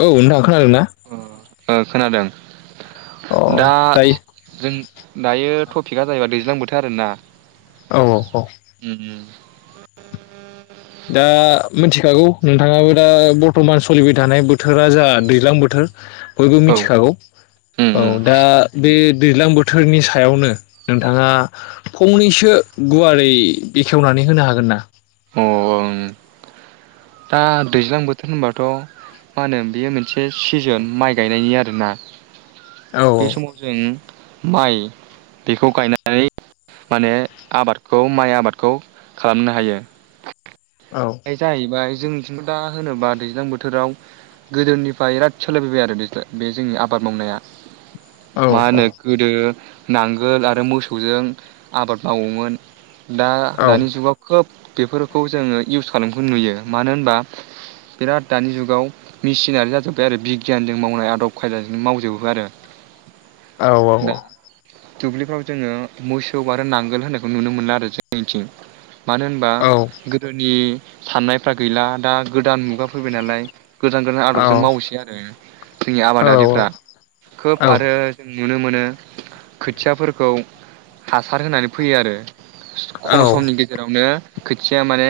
औ नोंथां खोनादों ना? ओं खोनादों। दा दायो जो-जों। दायो टपिकआ जाहैबाय दैज्लां बोथोर आरो ना। औ औ ह [inaudible] दा मिथिखागौ नोंथाङाबो दा बरटमान सलिबाय थानाय बोथोरा जा दैज्लां बोथोर बयबो औ मिथिखागौ। उम औ उम दा बे दैज्लां बोथोरनि सायावनो नोंथाङा फंनैसो गुवारै बेखेवनानै होनो हागोन ना? अ ओं दा दैज्लां बोथोर होनबाथ मा होनो बेयो मोनसे सिजोन माइ गायनायनि आरो ना औ बे समावजों माइ बेखौ गायनानै माने आबादखौ माइ आबादखौ खालामनो हायो। बे जाहैबाय जोंनिथिंथ दा होनोबा दैज्लां बोथोराव गोदोनिफ्राय बिराद सोलायबोबाय आरो दैज्ला बे जोंनि आबाद मावनाया औ माहोनो गोदो नांगोल आरो मोसौजों आबाद मावोमोन। दा औ दानि जुगाव खोब बेफोरखौ जोङो फिवसार नोंथ नुयो मानो होनबा बिराद दानि जुगाव मेसिनारि जाजोब्बाय आरो बिगियानजों मावनाय आदब खायदाजों मावजोबो आरो औ औ दा अ। दुब्लिफ्राव जोङो मोसौ आरो नांगोल होननायखौ नुनो मोनला आरो जोंनिथिं। मानो होनबा औ गो बे साननायफ्रा गैला दा गोदान मु बाव फैबाय नालाय गोदान गोदान आदबजों मावसै आरो जोंनि औ आबादारिफ्रा खोब आरो जोनि नुनो मोनो खोथियाफोरखौ हासार होनानै फैयो आरो औ खम समनि गेजेरावनो खोथिया माने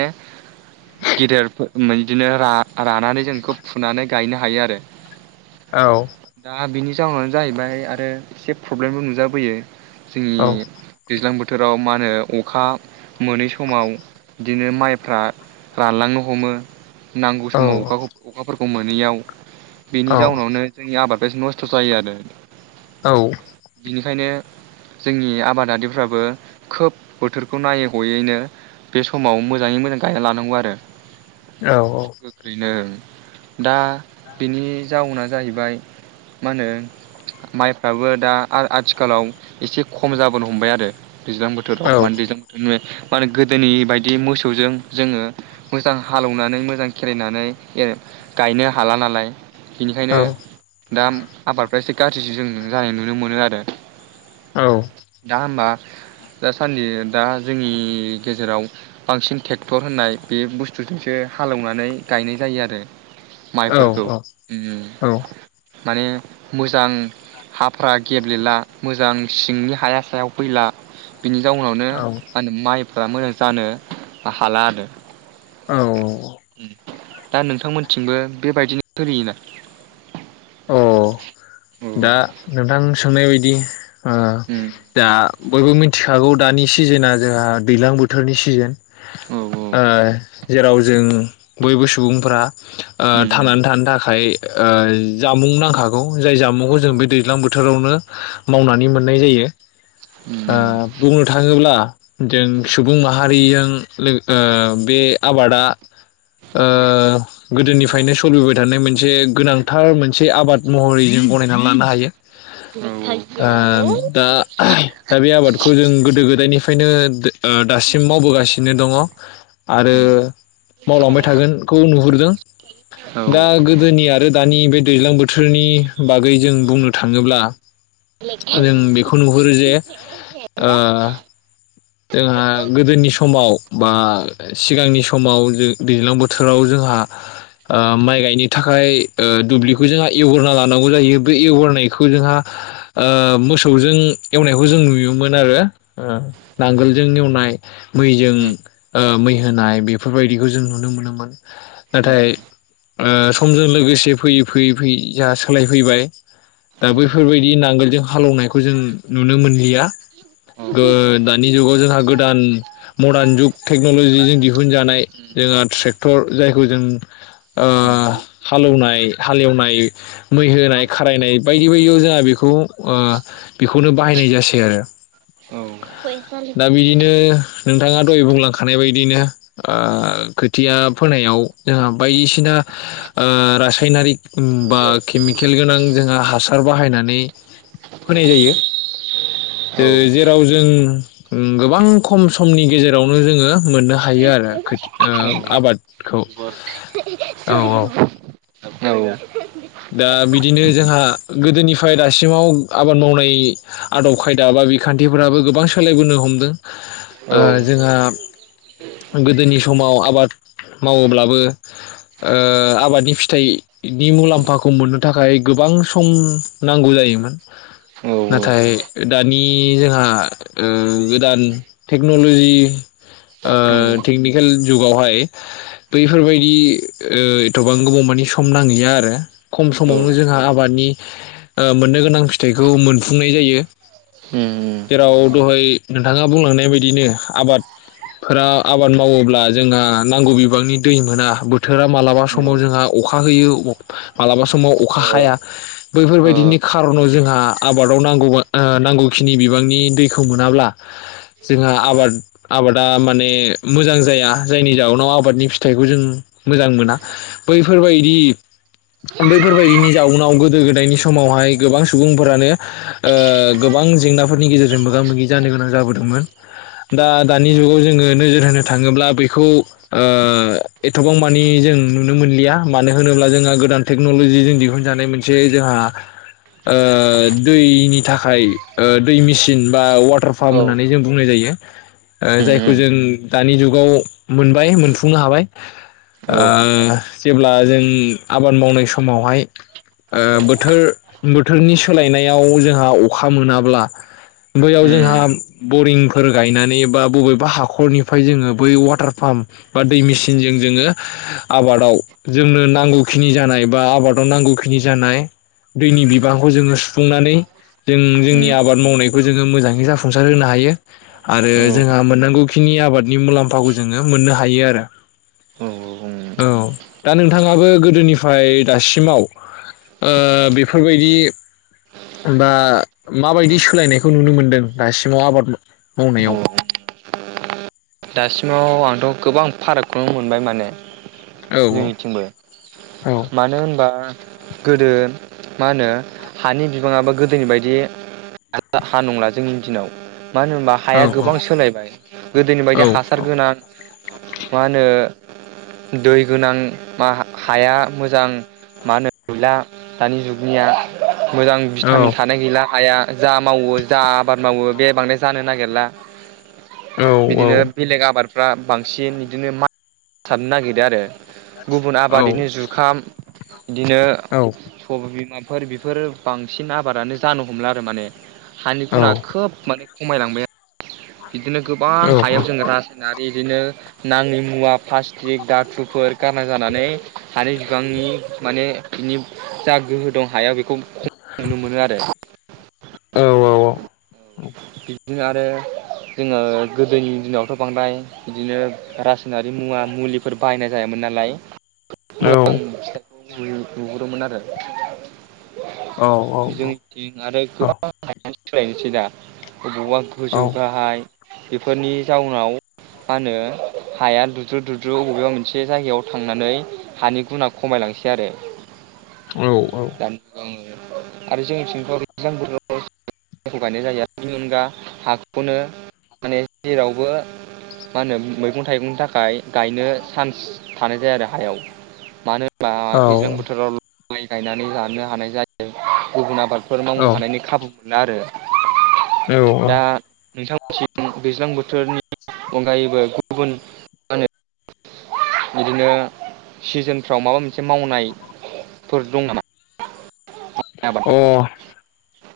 गेदेर फो मो बिदिनो रा रानानै जों बेखौ फुनानै गायनो हायो आरो दा बिनि जाउनानो जाहैबाय आरो एसे प्रब्लेमबो नुजाबोयो जोंनि दैज्लां बो बोथोराव मा होनो अखा मोनै समाव बिदिनो माइ फ्रा रानलांनो हमो नांगौ समाव अखाखौ अखाफोरखौ मोनैयाव बिनि औ जाउनावनो जोंनि आबाद बे नस्थ जायो आरो औ बिनिखायनो जोंनि आबादारिफ्राबो खोब बोथोरखौ नायै हयैनो बे समाव मोजाङै मोजां। गायना लानांगौ आरो। औ औ। गोख्रैनो दा बिनि जाउना जाहैबाय मा होनो माइफ्राबो दा आ-आथिखालाव एसे खम जाबोनो हमबाय आरो। दैज्लां बोथोराव माने [unintelligible] दैज्लां बोथोरनि माने गोदोनि बायदि मोसौजों जोङो मोजां हालौनानै मोजां खेरायनानै गायनो हाला नालाय। बिनिखायनो दा आबादफ्रा एसे गाज्रिसो जों जानाय नुनो मोनो आरो। दा होमबा। दासान्दि दा जोंनि गेजेराव बांसिन टेक टर होननाय बे बुस्थुजोंसो हालेवनानै गायनाय जायो आरो। औ माइफोरखौ उम औ औ। माने मोजां हाफ्रा गेब्लेला मोजां सिंनि हाया सायाव फैला। बिनि जाउनावनो औ मा होनो माइ फ्रा मोजां जानो हाला आरो। औ। [unintelligible] दा नोंथांमोनथिंबो बेबायदिनो फोरियोना? औ दा नोंथां सोंनाय बायदि ओ दा बयबो मिन्थि खागौ दानि सिजोनना जोंहा दैलां बोथोरनि सिजोन। औ ओ जेराव जों बयबो सुबुंफोरा। ओ थांनानै थानो थाखाय। ओ जामुं नांखागौ। जाय जामुंखौ औ उम औ जों बे दैज्लां बोथोरावनो मावनानै मोननाय जायो। ओ बुंनो थाङोब्ला जों सुबुं माहारिजों लोग ओ बे आबादा ओ जोंहा गैया गोदोनिफ्रायनो सोलिबोबाय थानाय मोन मोनसे गोनांथार मोन मोनसे आबाद महरै जों गनायनानै लानो हायो। मेथाइ गैया ओम दा दा बे आबादखौ जों गोदो गोदा गोदोनिफ्रायनो दो ओ दासिम मावबोगासिनो दङ आरो मावलांबाय थागोनखौ नुहुरो। [unintelligible] औ दा गोदोनि आरो दानि बे दैज्लां बोथोरनि बागै जों बुंनो थाङोब्ला जों बेखौ नुहुरो जे ओ। जोंहा गोदोनि समाव बा सिगांनि समाव जों दैज्लां बोथोराव जोंहा ओ माइ गायनो थाखाय ओ दुब्लिखौ जोंहा एवग्रोना लानांगौ जाहोयो बे एवग्रोनायखौ जोंहा ओ मोसौजों एवनायखौ जों नुयोमोन आरो ओ नांगोलजों एवनाय मैजों ओ मै होनाय बेफोरबायदिखौ जों नुनो मोनोमोन नाथाय ओ समजों लोगोसे फैयै फैयै फैयै जाहा सोलायफैबाय दा बैफोरबायदि नांगोलजों हालेवनायखौ जों नुनो मोनलिया गो दा दानि जुगाव जोंहा गोदान मडार्न जुग टेक्नलजिजों दिहुनजानाय जोंहा ट्रेक्टर जायखौ जों ओ हालऔनाय हालेवनाय मै होनाय खारायनाय बायदि बायदियाव जोंहा बेखौ ओ बेखौनो बाहायनाय जासै आरो। दा बिदिनो। नोंथाङा दहै बुंलांखानाय बायदिनो ओ खोथिया फोनायाव जोंहा बायदिसिना ओ रासायनारिक उम बा खेमिखेल गोनां जोंहा हासार बाहायनानै फोनाय जायो ओ जेराव जों ओं गोबां खम समनि गेजेरावनो जोङो मोननो हायो आरो खोथि ओ आबाद खौ औ औ। दा बिदिनो जोंहा गोदोनिफाय दासिमाव आबाद मावनाय आदब खायदा बा बिखान्थिफोराबो गोबां सोलायबोनो हमदों ओ जोंहा गोदोनि समाव आबाद मावोब्लाबो ओ आबादनि फिथाइनि मुलाम फाखौ मोननो थाखाय गोबां सम नांगौ जायोमोन नाथाय दानि जोंहा ओ गोदान टेक्नलजि ओ टेकनिकेल जुगावहाय बैफोरबायदि ओ एथबां गोबावमानिे सम नांलिया आरो। खम समावनो जोंहा आबादनि ओ मोननो गोनां फिथाइखौ मोनफुंनाय जायो। ओम आव दहाय नोंथाङा बुंलांनाय बायदिनो आबादफोरा आबाद मावोब्ला जोंहा नांगौ बिबांनि दै मोना बोथोरा मालाबा समाव जोंहा अखा होयो। मालाबा समाव अखा हाया बैफोरबायदिनि खारनाव जोंहा आबादाव नांगौ नांगौखिनि बिबांनि दैखौ मोनाब्ला जोंहा आबाद आबादा माने मोजां जाया जायनि जउोनाव आबादनि फिथाइखौ जों मोजां मोना बैफोरबायदि। बैफोरबायदिनि जाउनाव गोदो गोदायनि समावहाय गोबां सुबुंफोरानो ओ गोबां जेंनाफोरनि गेजेरजों मोगा मोगि जानो गोनां जाबोदोंमोन दा दानि जुगाव जोङो नोजोर होनो थाङोब्ला बेखौ एथबांमानि जों नुनो मोनलिया मानो होनोब्ला जोंहा। गोदान टेक्नलजिजों दिहुनजानाय मोनसे जोंहा ओ दैनि थाखाय दै मेसिन बा दारफाम होन्नानै जों बुंनाय जायो। [inaudible] जायखौ जों दानि जुगाव मोनबाय मोनफुंनो हाबाय जेब्ला जों आबाद मावनाय समावहाय बोथोर बोथोरनि सोलायनायाव जोंहा अखा मोनाब्ला बैयाव जोंहा बरिंफोर गायनानै बा बबेबा हाखरनिफ्राय जोङो बै वाटार पाम्प बा दै मेसिनजों जोङो आबादाव जोंनो नांगौ खिनि जानाय बा आबादाव नांगौ खिनि जानाय दैनि बिबांखौ जोङो सुफुंनानै जों जोंनि आबाद मावनायखौ खौ जोङो मोजाङै जाफुंसार होनो हायो आरो जोंहा मोननांगौ खिनि आबादनि मुलाम्फाखौ जोङो मोननो हायो आरो। औ दा नोंथाङाबो गोदोनिफ्राय दासिमाव ओ बेफोरबायदि बा माबायदि सोलायनायखौ नुनो मोनदों दासिमाव आबाद मावनायाव? दासिमाव आंथ गोबां फारागखौनो मोनबाय माने औ जोंनिथिंबो औ मानो होनबा गोदो मा होनो हानि बिबाङाबो गोदोनि बायदि हा नंला जोंनि दिनाव मानो होनबा औ हाया गोबां सोलायबाय बेदि औ हासार गोनां मा होनो दै गोनां मा हाया मोजां मा होनो नुला दानि जुगनिया मोजां औ भिटामिन थानाय गैला हाया जा मावो जा आबाद मावो बे बांद्राय जानो नागिरला औ औ बिदिनो बेलेग आबाद फ्रा बांसिन बिदिनो मा [unintelligible] सारनो नागिरो आरो गुबुन औ आबादैनो जुखाम बिदिनो औ सबाय बिमाबा फोर बेफोर बांसिन आबादानो जानो हमला आरो माने हानि गुना खोब माने खमायलांबाय आरो बिदिनो गोबां औ हायाव जोंङो राज होनाय बिदिनो नाङि मुवा प्लास्टिक दाथुफोर गारना जानानै हानि बिबांनि माने बिनि जा गोहो दं हायाव खौ खम नुनो मोनो आरो औ औ। [inaudible] बिदिनो आरो जोङो गोदोनि दिनावथ बांद्राय बिदिनो रासायनारि मुवा मुलिफोर बाहायनाय जायामोमोन नालाय मोजां [unintelligible] लु-लुगोरोमोन आरो अ जोंनिथिं आरो गोबां [unintelligible] सोलायनोसै दा अबावबा गोजौ गाहाय बेफोरनि जाउनाव मा होनो हाया दुद्रु दुुद्रु अबेबा मोनसे जायगायाव थांनानै हानि गुना खमायलांसै आरो [unintelligible] आरो जोंनिथिंथ बिदि [unintelligible] गायनाय जायो आरो बेनि अनगा हाखौनो माने जेरावबो मा होनो मैगं थाइगंनि थाखाय गायनो सान्स थानाय जाया आरो हायाव मानो बा दैज्लां बोथोराव ल माइ गायनानै जानो हानाय जायो। गुबुन आबाद फोर औ मावनो हानायनि खाबु आरो दा नोंथां मोन्थिं दैज्लां बोथोरनि अनगायैबो गुबुन माहोनो बिदिनो सिजोनफ्राव माबा मोनसे मावनायफोर दं नामा? आबाद अ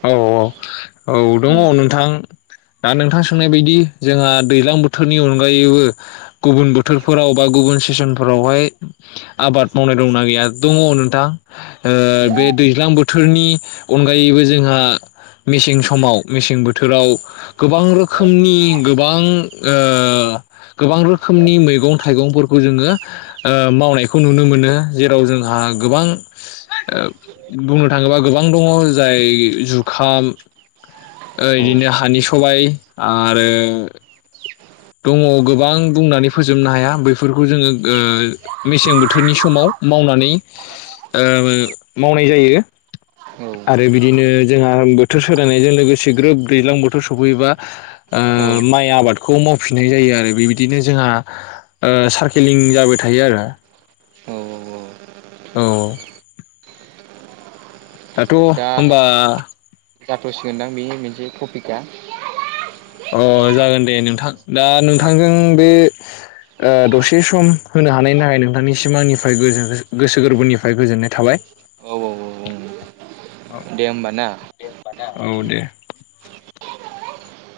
औ औ। औ दङ उम नोंथां। दा नोंथां सोंनाय बायदि जोंहा दैलां बोथोरनि अनगायैबो गुबुन बोथोरफोराव बा गुबुन सिसन फोराव हाय आबाद मावनाय दंना गैया? दङ' नोंथां। ओ उम बे दैज्लां बोथ थोरनि अनगायैबो जोंहा मेसें समाव मेसें बोथोराव गोबां रोखोमनि गोबां ओ गोबां रोखोमनि मैगं थाइगंफोरखौ जोङो ओ मावनायखौ नुनो मोनो। जेराव जोंहा गोबां ओ बुंनो थाङोबा गोबां दङ जाय जुखाम ओ औ इदिनो हानि सबाय आरो दङ' गोबां बुंनानै फोजोबनो हाया बैफोरखौ जोङो ओ मेसें बोथोरनि समाव मावनानै ओ मावनाय जायो। आरो बिदिनो जोंहा बोथोर सोलायनायजों लोगोसे ग्रोब दैज्लां बोथोर सफैयोबा औ ओ माइ आबादखौ मावफिननाय जायो आरो बेबायदिनो जोंहा ओ सारकेलिं जाबाय थायो आरो। औ औ औ। दाथ' होनबा जाथ' सिगोनदां बेनि मिनसे टपिकआ? अ जागोन दे नोंथां दा औ नोंथांजों बे ओ दसे सम होनो हानायनि थाखाय नोंथां निसिम आंनिफ्राय गोजो गोसो गोरबोनिफ्राय गोजोननाय थाबाय। औ औ औ दे होमबा ना। औ दे।